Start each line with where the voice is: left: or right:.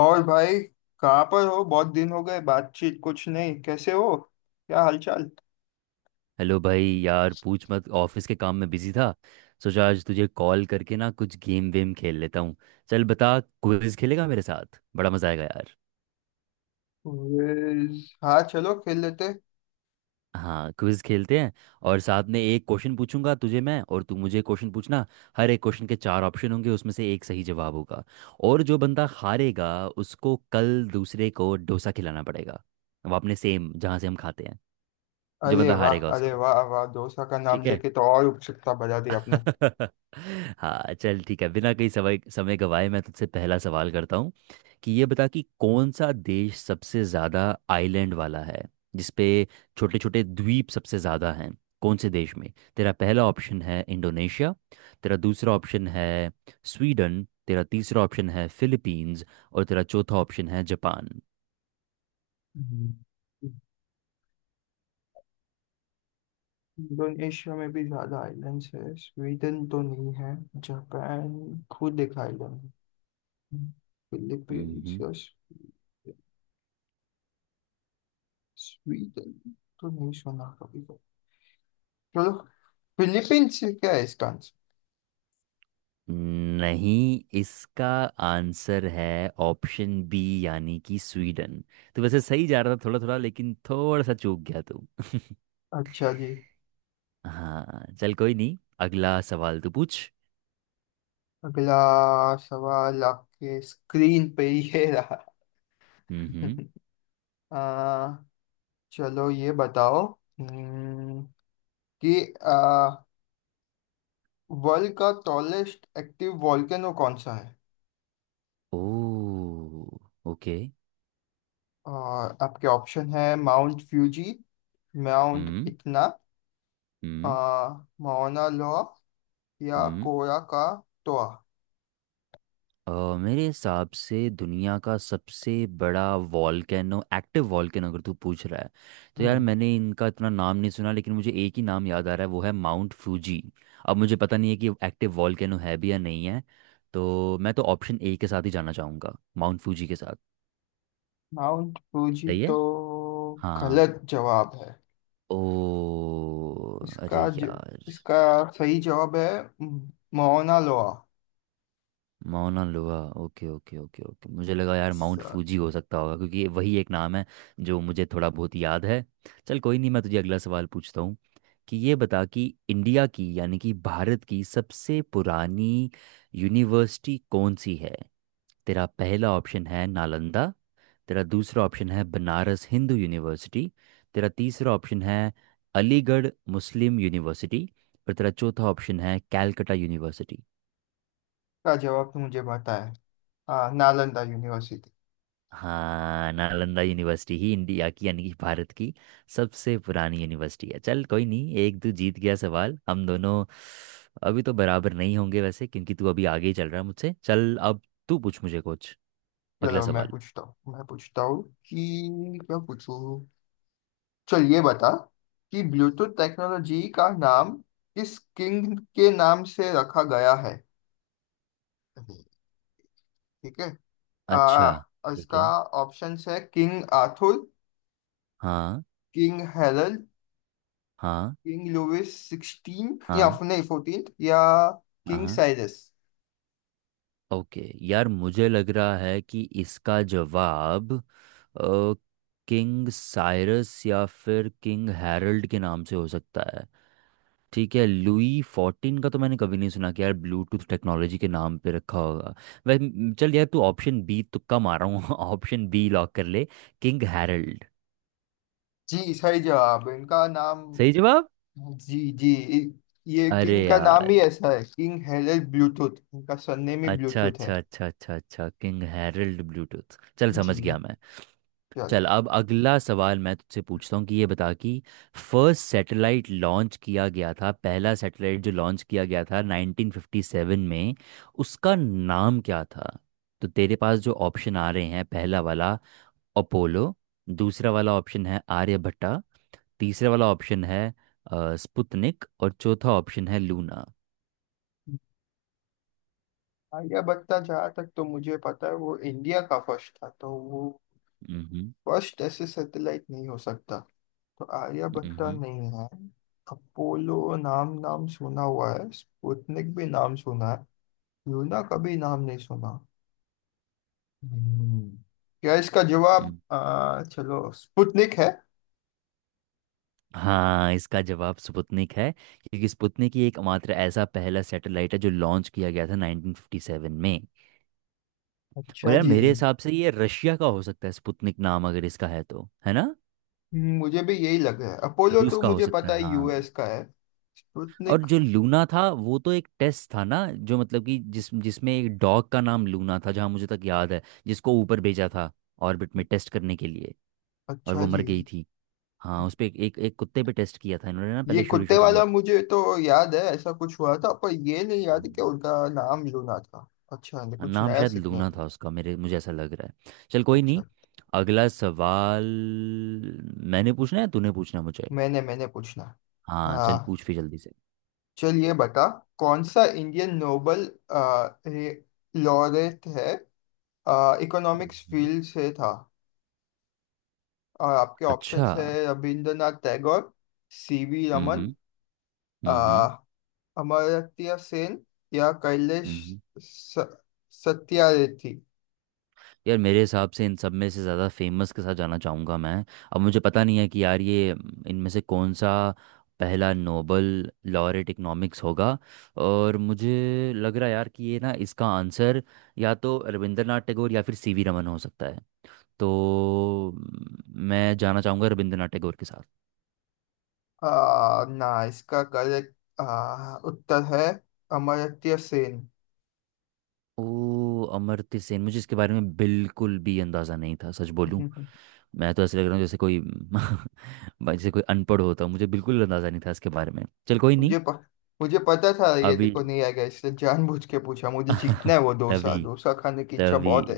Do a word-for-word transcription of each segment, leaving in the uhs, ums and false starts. left: और भाई, कहाँ पर हो? बहुत दिन हो गए, बातचीत कुछ नहीं। कैसे हो? क्या हालचाल?
right: हेलो भाई। यार पूछ मत, ऑफिस के काम में बिजी था। सोचा आज तुझे कॉल करके ना कुछ गेम वेम खेल लेता हूँ। चल बता, क्विज खेलेगा मेरे साथ? बड़ा मजा आएगा यार।
left: Quiz, हाँ चलो खेल लेते।
right: हाँ, क्विज खेलते हैं। और साथ में एक क्वेश्चन पूछूंगा तुझे मैं और तू मुझे क्वेश्चन पूछना। हर एक क्वेश्चन के चार ऑप्शन होंगे, उसमें से एक सही जवाब होगा। और जो बंदा हारेगा उसको कल दूसरे को डोसा खिलाना पड़ेगा। अब आपने सेम जहाँ से हम खाते हैं। जो
left: अरे
right: बंदा
left: वाह,
right: हारेगा
left: अरे
right: उसको।
left: वाह वाह, डोसा का नाम
right: ठीक है।
left: लेके तो और उत्सुकता बढ़ा दी आपने।
right: हाँ चल ठीक है, बिना कहीं समय समय गवाए मैं तुझसे पहला सवाल करता हूँ। कि ये बता कि कौन सा देश सबसे ज़्यादा आइलैंड वाला है, जिसपे छोटे छोटे द्वीप सबसे ज़्यादा हैं? कौन से देश में? तेरा पहला ऑप्शन है इंडोनेशिया, तेरा दूसरा ऑप्शन है स्वीडन, तेरा तीसरा ऑप्शन है फिलीपींस, और तेरा चौथा ऑप्शन है जापान।
left: हम्म। इंडोनेशिया में भी ज्यादा आइलैंड्स है। स्वीडन तो नहीं है। जापान खुद एक आइलैंड है। फिलीपींस या स्वीडन तो नहीं सुना कभी। चलो फिलीपींस। क्या है इसका आंसर?
right: नहीं, इसका आंसर है ऑप्शन बी, यानी कि स्वीडन। तो वैसे सही जा रहा था थोड़ा थोड़ा, लेकिन थोड़ा सा चूक गया तू।
left: अच्छा जी।
right: हाँ चल कोई नहीं, अगला सवाल तू पूछ।
left: अगला सवाल आपके स्क्रीन पे ही है रहा।
right: हम्म।
left: आ, चलो ये बताओ हम्म, कि वर्ल्ड का टॉलेस्ट एक्टिव वॉल्केनो कौन सा है?
right: ओ, ओके।
left: और आपके ऑप्शन है माउंट फ्यूजी, माउंट
right: हम्म।
left: इतना,
right: हम्म।
left: माउना लोआ, या
right: हम्म।
left: कोरा का टोआ।
right: अ, मेरे हिसाब से दुनिया का सबसे बड़ा वॉल्केनो, एक्टिव वॉल्केनो अगर तू पूछ रहा है, तो यार
left: हम्म।
right: मैंने इनका इतना नाम नहीं सुना, लेकिन मुझे एक ही नाम याद आ रहा है, वो है माउंट फूजी। अब मुझे पता नहीं है कि एक्टिव वॉल्केनो है भी या नहीं है, तो मैं तो ऑप्शन ए के साथ ही जाना चाहूँगा, माउंट फूजी के साथ।
left: माउंट फ्यूजी
right: सही
left: तो
right: है। हाँ।
left: गलत जवाब है।
right: ओ, अरे
left: इसका ज,
right: यार।
left: इसका सही जवाब है म- Mauna Loa.
right: Mauna Loa. Okay okay okay okay, मुझे लगा यार माउंट
left: सर,
right: फूजी हो सकता होगा, क्योंकि वही एक नाम है जो मुझे थोड़ा बहुत याद है। चल कोई नहीं, मैं तुझे अगला सवाल पूछता हूँ। कि ये बता कि इंडिया की यानी कि भारत की सबसे पुरानी यूनिवर्सिटी कौन सी है? तेरा पहला ऑप्शन है नालंदा, तेरा दूसरा ऑप्शन है बनारस हिंदू यूनिवर्सिटी, तेरा तीसरा ऑप्शन है अलीगढ़ मुस्लिम यूनिवर्सिटी, और तेरा चौथा ऑप्शन है कैलकटा यूनिवर्सिटी।
left: का जवाब तो मुझे पता है। हाँ, नालंदा यूनिवर्सिटी।
right: हाँ, नालंदा यूनिवर्सिटी ही इंडिया की यानी कि भारत की सबसे पुरानी यूनिवर्सिटी है। चल कोई नहीं, एक तू जीत गया सवाल। हम दोनों अभी तो बराबर नहीं होंगे वैसे, क्योंकि तू अभी आगे ही चल रहा है मुझसे। चल अब तू पूछ मुझे कुछ अगला
left: चलो मैं
right: सवाल।
left: पूछता हूँ, मैं पूछता हूँ, कि क्या पूछूँ। चल ये बता कि ब्लूटूथ टेक्नोलॉजी का नाम किस किंग के नाम से रखा गया है, ठीक है?
right: अच्छा।
left: आ,
right: ठीक
left: इसका
right: है।
left: ऑप्शंस है किंग आर्थर,
right: हाँ।
left: किंग हेरल्ड,
right: हाँ।
left: किंग लुइस सिक्सटीन या
right: हाँ।
left: नहीं फोर्टीन, या
right: हाँ।
left: किंग
right: हाँ,
left: साइरस।
right: ओके। यार मुझे लग रहा है कि इसका जवाब अ, किंग साइरस या फिर किंग हैरल्ड के नाम से हो सकता। ठीक है, लुई फोर्टीन का तो मैंने कभी नहीं सुना कि यार ब्लूटूथ टेक्नोलॉजी के नाम पे रखा होगा। वै चल यार, तू ऑप्शन बी, तुक्का मार रहा हूँ। ऑप्शन बी लॉक कर ले, किंग हैरल्ड।
left: जी, सही जवाब, इनका नाम।
right: सही जवाब।
left: जी जी। इ- ये
right: अरे
left: किंग का नाम
right: यार,
left: ही ऐसा है, किंग हेरल्ड ब्लूटूथ। इनका सरनेम ही
right: अच्छा
left: ब्लूटूथ है।
right: अच्छा अच्छा अच्छा अच्छा, किंग हैरल्ड ब्लूटूथ, चल
left: जी,
right: समझ गया मैं।
left: चल।
right: चल अब अगला सवाल मैं तुझसे पूछता हूँ कि ये बता कि फर्स्ट सैटेलाइट लॉन्च किया गया था, पहला सैटेलाइट जो लॉन्च किया गया था नाइन्टीन फिफ्टी सेवन में, उसका नाम क्या था? तो तेरे पास जो ऑप्शन आ रहे हैं, पहला वाला अपोलो, दूसरा वाला ऑप्शन है आर्यभट्टा, तीसरा वाला ऑप्शन है अ, स्पुतनिक, और चौथा ऑप्शन है लूना।
left: आलिया भट्ट का जहाँ तक तो मुझे पता है, वो इंडिया का फर्स्ट था, तो वो फर्स्ट ऐसे सैटेलाइट नहीं हो सकता। तो आलिया भट्ट का
right: हम्म।
left: नहीं है। अपोलो नाम नाम सुना हुआ है, स्पुतनिक भी नाम सुना है, लूना का भी नाम नहीं सुना। हम्म। क्या इसका जवाब, आ, चलो, स्पुतनिक है।
right: हाँ, इसका जवाब स्पुतनिक है, क्योंकि स्पुतनिक ही एकमात्र ऐसा पहला सैटेलाइट है जो लॉन्च किया गया था नाइन्टीन फिफ्टी सेवन में। और
left: अच्छा
right: यार
left: जी।
right: मेरे हिसाब से ये रशिया का हो सकता है, स्पुतनिक नाम अगर इसका है तो, है ना?
left: हम्म, मुझे भी यही लग रहा है। अपोलो
right: रूस
left: तो
right: का हो
left: मुझे
right: सकता है,
left: पता है
right: हाँ।
left: यूएस का है।
right: और
left: स्पुतनिक।
right: जो लूना था वो तो एक टेस्ट था ना, जो मतलब कि जिस जिसमें एक डॉग का नाम लूना था, जहाँ मुझे तक याद है, जिसको ऊपर भेजा था ऑर्बिट में टेस्ट करने के लिए। और
left: अच्छा
right: वो
left: जी।
right: मर गई थी। हाँ, उस पे एक एक एक कुत्ते पे टेस्ट किया था इन्होंने ना,
left: ये
right: पहले शुरू
left: कुत्ते
right: शुरू में।
left: वाला मुझे तो याद है, ऐसा कुछ हुआ था, पर ये नहीं याद कि
right: हम्म।
left: उनका नाम लूना था। अच्छा, ने कुछ
right: नाम
left: नया
right: शायद
left: सीखने
right: लूना
left: में।
right: था उसका, मेरे मुझे ऐसा लग रहा है। चल कोई नहीं,
left: अच्छा,
right: अगला सवाल। मैंने पूछना है, तूने पूछना है मुझे।
left: मैंने मैंने पूछना।
right: हाँ, चल
left: हाँ।
right: पूछ फिर जल्दी से।
left: चलिए बता, कौन सा इंडियन नोबल लॉरेट है, इकोनॉमिक्स
right: हम्म।
left: फील्ड से था। और आपके
right: अच्छा।
left: ऑप्शंस है Rabindranath Tagore, C V Raman,
right: hmm. Hmm. Hmm.
left: Amartya Sen, या कैलेश
right: हम्म।
left: स- सत्यार्थी।
right: यार मेरे हिसाब से इन सब में से ज़्यादा फेमस के साथ जाना चाहूँगा मैं। अब मुझे पता नहीं है कि यार ये अम, इनमें से कौन सा पहला नोबल लॉरेट इकोनॉमिक्स होगा। और मुझे लग रहा है यार कि ये ना, इसका आंसर या तो रविंद्रनाथ टैगोर या फिर सीवी रमन हो सकता है। तो म, मैं जाना चाहूँगा रविंद्रनाथ टैगोर के साथ।
left: आ, ना, इसका करेक्ट आ, उत्तर है अमर्त्य सेन।
right: ओ, अमर्त्य सेन। मुझे इसके बारे में बिल्कुल भी अंदाज़ा नहीं था, सच बोलूं। मैं तो ऐसे लग रहा हूँ जैसे कोई भाई जैसे कोई अनपढ़ होता, मुझे बिल्कुल अंदाज़ा नहीं था इसके बारे में। चल कोई नहीं।
left: मुझे प, मुझे पता था ये
right: अभी।
left: देखो नहीं आएगा, इसलिए जानबूझ के पूछा। मुझे जीतना है, वो डोसा
right: तभी।
left: डोसा खाने की इच्छा
right: तभी।
left: बहुत है।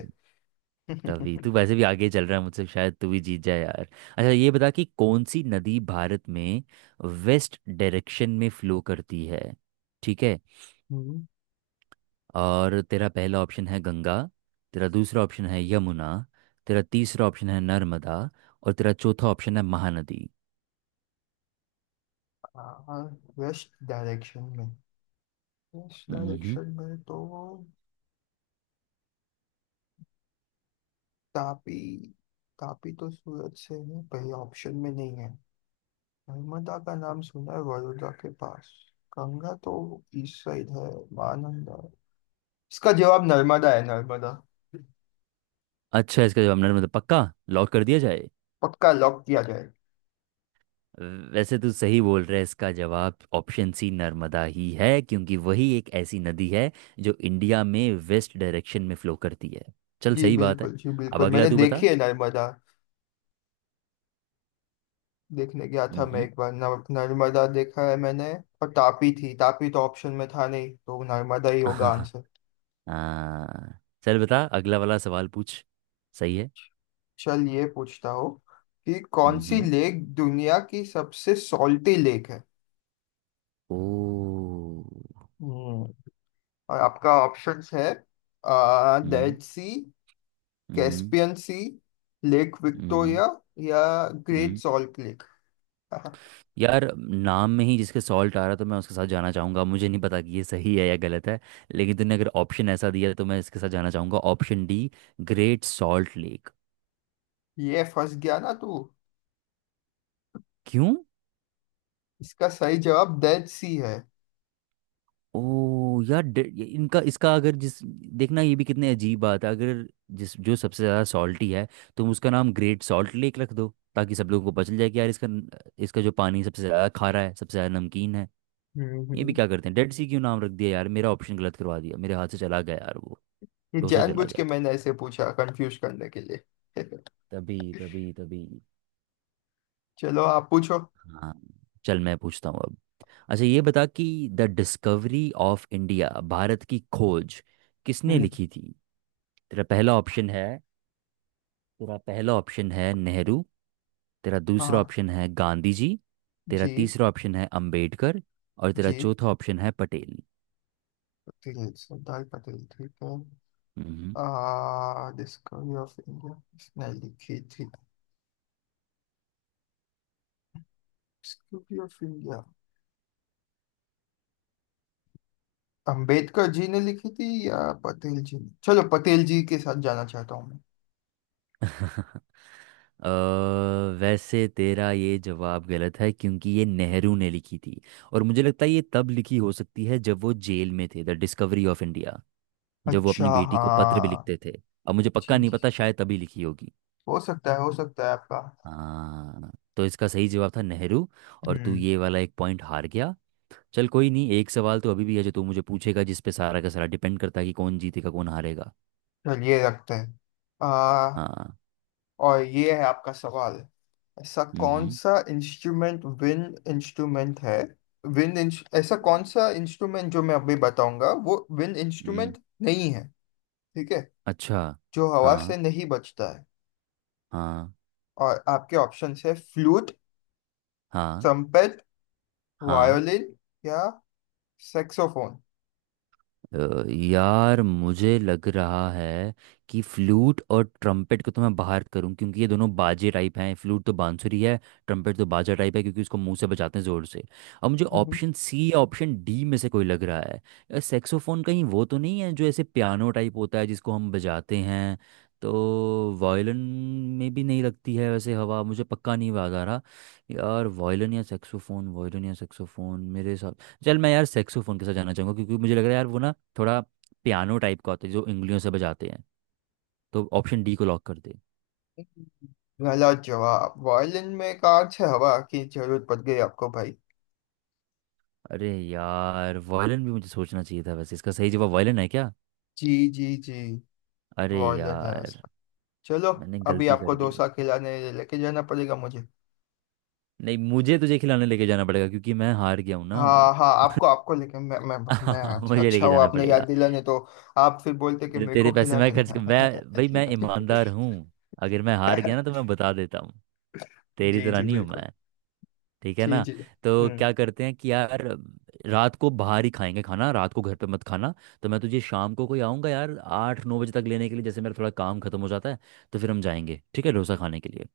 right: तभी तू वैसे भी आगे चल रहा है मुझसे, शायद तू भी जीत जाए यार। अच्छा ये बता कि कौन सी नदी भारत में वेस्ट डायरेक्शन में फ्लो करती है? ठीक है।
left: हम्म,
right: और तेरा पहला ऑप्शन है गंगा, तेरा दूसरा ऑप्शन है यमुना, तेरा तीसरा ऑप्शन है नर्मदा, और तेरा चौथा ऑप्शन है महानदी।
left: आ, वेस्ट डायरेक्शन में वेस्ट
right: हम्म।
left: डायरेक्शन में तो तापी, तापी तो सूरत से है, पहले ऑप्शन में नहीं है। नर्मदा का नाम सुना है, बड़ौदा के पास। गंगा तो ईस्ट साइड है। महानंदा। इसका जवाब नर्मदा है। नर्मदा
right: अच्छा, इसका जवाब नर्मदा? पक्का लॉक कर दिया जाए?
left: पक्का लॉक किया जाए।
right: वैसे तू सही बोल रहा है, इसका जवाब ऑप्शन सी नर्मदा ही है, क्योंकि वही एक ऐसी नदी है जो इंडिया में वेस्ट डायरेक्शन में फ्लो करती है। चल
left: जी
right: सही बात है।
left: बिल्कुल, जी
right: अब
left: बिल्कुल,
right: अगला
left: मैंने
right: तू बता।
left: देखी है नर्मदा। देखने गया था मैं
right: हम्म।
left: एक बार, नर- नर्मदा देखा है मैंने। और तापी थी, तापी तो ऑप्शन में था नहीं, तो नर्मदा ही होगा आंसर।
right: हाँ चल बता अगला वाला सवाल पूछ। सही है।
left: चल ये पूछता हूँ कि कौन सी
right: हम्म।
left: लेक दुनिया की सबसे सॉल्टी लेक है।
right: ओ।
left: हम्म। और आपका ऑप्शंस है
right: hmm.
left: Dead Sea,
right: hmm.
left: Caspian Sea, lake
right: hmm.
left: Victoria, या ग्रेट
right: हम्म।
left: Salt lake.
right: यार नाम में ही जिसके सॉल्ट आ रहा, तो मैं उसके साथ जाना चाहूंगा। मुझे नहीं पता कि ये सही है या गलत है, लेकिन तूने अगर ऑप्शन ऐसा दिया तो मैं इसके साथ जाना चाहूंगा, option D, Great Salt Lake.
left: ये फंस गया ना तू।
right: क्यों?
left: इसका सही जवाब डेड सी है।
right: ओ यार, डे- ये- इनका इसका अगर जिस, देखना ये भी कितने अजीब बात है। अगर जिस जो सबसे ज़्यादा सॉल्टी है, तुम उसका नाम ग्रेट सॉल्ट लेक रख दो, ताकि सब लोगों को पता चल जाए कि यार इसका न- इसका जो पानी सबसे ज़्यादा खारा है, सबसे ज़्यादा नमकीन है।
left: हम्म
right: ये भी
left: हम्म।
right: क्या करते हैं, डेड सी क्यों नाम रख दिया? यार मेरा ऑप्शन गलत करवा दिया, मेरे हाथ से चला गया यार वो,
left: ये
right: डोसा चला
left: जानबूझ
right: गया।
left: के मैंने ऐसे पूछा, कंफ्यूज करने के लिए।
right: तभी। तभी। तभी।
left: चलो आप पूछो।
right: हाँ चल मैं पूछता हूँ अब। अच्छा ये बता कि The Discovery of India, Bharat की खोज, किसने
left: हम्म,
right: लिखी थी? तेरा पहला ऑप्शन है तेरा पहला ऑप्शन है नेहरू, तेरा दूसरा
left: हाँ,
right: ऑप्शन है गांधी जी, तेरा
left: जी
right: तीसरा ऑप्शन है अंबेडकर, और तेरा
left: जी,
right: चौथा ऑप्शन है पटेल।
left: पटेल। सरदार पटेल, ठीक है।
right: हम्म।
left: आ डिस्कवरी ऑफ इंडिया किसने लिखी थी? Discovery of India Ambedkar ji ने लिखी थी या पटेल जी ने? चलो, पटेल जी के साथ जाना चाहता हूँ।
right: अ, वैसे तेरा ये जवाब गलत है, क्योंकि ये नेहरू ने लिखी थी। और मुझे लगता है ये तब लिखी हो सकती है जब वो जेल में थे, द डिस्कवरी ऑफ इंडिया, जब वो
left: अच्छा,
right: अपनी बेटी को पत्र भी
left: हाँ,
right: लिखते थे। अब मुझे
left: जी
right: पक्का नहीं
left: जी,
right: पता, शायद तभी लिखी होगी।
left: हो सकता है, हो सकता है आपका।
right: हाँ, तो इसका सही जवाब था नेहरू, और तू
left: हम्म।
right: ये वाला एक पॉइंट हार गया। चल कोई नहीं, एक सवाल तो अभी भी है जो तू मुझे पूछेगा, जिस पे सारा का सारा डिपेंड करता है कि कौन जीतेगा कौन हारेगा।
left: चलिए, रखते हैं। आ,
right: हाँ।
left: और ये है आपका सवाल। ऐसा कौन
right: हम्म।
left: सा इंस्ट्रूमेंट विंड इंस्ट्रूमेंट है? विंड इंस, ऐसा
right: हम्म।
left: कौन सा इंस्ट्रूमेंट जो मैं अभी बताऊंगा वो विंड
right: हम्म।
left: इंस्ट्रूमेंट नहीं है, ठीक है?
right: अच्छा।
left: जो हवा
right: हाँ।
left: से नहीं बजता है।
right: हाँ।
left: और आपके ऑप्शंस है फ्लूट,
right: हाँ।
left: ट्रम्पेट,
right: हाँ।
left: वायोलिन, या सैक्सोफोन।
right: अ, यार मुझे लग रहा है कि फ्लूट और ट्रम्पेट को तो मैं बाहर करूं, क्योंकि ये दोनों बाजे टाइप हैं। फ्लूट तो बांसुरी है, ट्रम्पेट तो बाजा टाइप है क्योंकि उसको मुंह से बजाते हैं ज़ोर से। अब मुझे ऑप्शन सी या ऑप्शन डी में से कोई लग रहा है। सेक्सोफोन कहीं वो तो नहीं है जो ऐसे पियानो टाइप होता है जिसको हम बजाते हैं? तो वायलिन में भी नहीं लगती है वैसे हवा, मुझे पक्का नहीं याद आ रहा। यार वायलिन या सेक्सोफोन वायलिन या सेक्सोफोन मेरे, चल मैं यार सेक्सोफोन के साथ जाना चाहूंगा, क्योंकि मुझे लग रहा है यार वो ना थोड़ा पियानो टाइप का होता है जो उंगलियों से बजाते हैं। तो ऑप्शन डी को लॉक कर दे।
left: गलत जवाब। वायलिन में कांच से हवा की जरूरत पड़ गई आपको, भाई।
right: अरे यार, वायलिन भी मुझे सोचना चाहिए था वैसे। इसका सही जवाब वायलिन है क्या?
left: जी जी जी,
right: अरे
left: वायलिन है
right: यार,
left: इसका। चलो,
right: मैंने
left: अभी
right: गलती
left: आपको
right: कर दी।
left: डोसा खिलाने लेके जाना पड़ेगा मुझे।
right: नहीं, मुझे तुझे खिलाने लेके जाना पड़ेगा, क्योंकि मैं हार गया हूं ना।
left: हाँ हाँ, आपको आपको लेके मैं मैं। मैं। अच्छा
right: मुझे
left: अच्छा,
right: लेके
left: वो
right: जाना
left: आपने याद
right: पड़ेगा,
left: दिलाने तो। आप फिर बोलते कि
right: मेरे
left: मेरे
right: तेरे
left: को
right: पैसे मैं
left: खिलाने
right: खर्च कर,
left: लगा।
right: मैं भाई मैं ईमानदार हूँ। अगर मैं हार गया ना, तो मैं बता देता हूँ। तेरी
left: जी
right: तरह
left: जी
right: नहीं हूँ
left: बिल्कुल।
right: मैं। ठीक है
left: जी
right: ना?
left: जी।
right: तो
left: हम्म।
right: क्या करते हैं कि यार रात को बाहर ही खाएंगे खाना, रात को घर पे मत खाना। तो मैं तुझे शाम को कोई आऊँगा यार, आठ नौ बजे तक लेने के लिए, जैसे मेरा थोड़ा काम खत्म हो जाता है, तो फिर हम जाएंगे, ठीक है, डोसा खाने के लिए।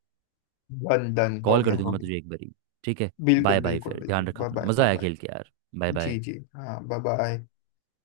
left: डन डन, हो
right: कॉल कर
left: गया
right: दूंगा
left: हो
right: मैं
left: गया।
right: तुझे एक बारी। ठीक है। बाय
left: बिल्कुल
right: बाय,
left: बिल्कुल
right: फिर
left: बिल्कुल,
right: ध्यान रखा
left: बाय
right: अपना,
left: बाय
right: मज़ा
left: बाय
right: आया
left: बाय।
right: खेल के यार। Bye
left: ji
right: bye.
left: जी, हाँ, बाय बाय।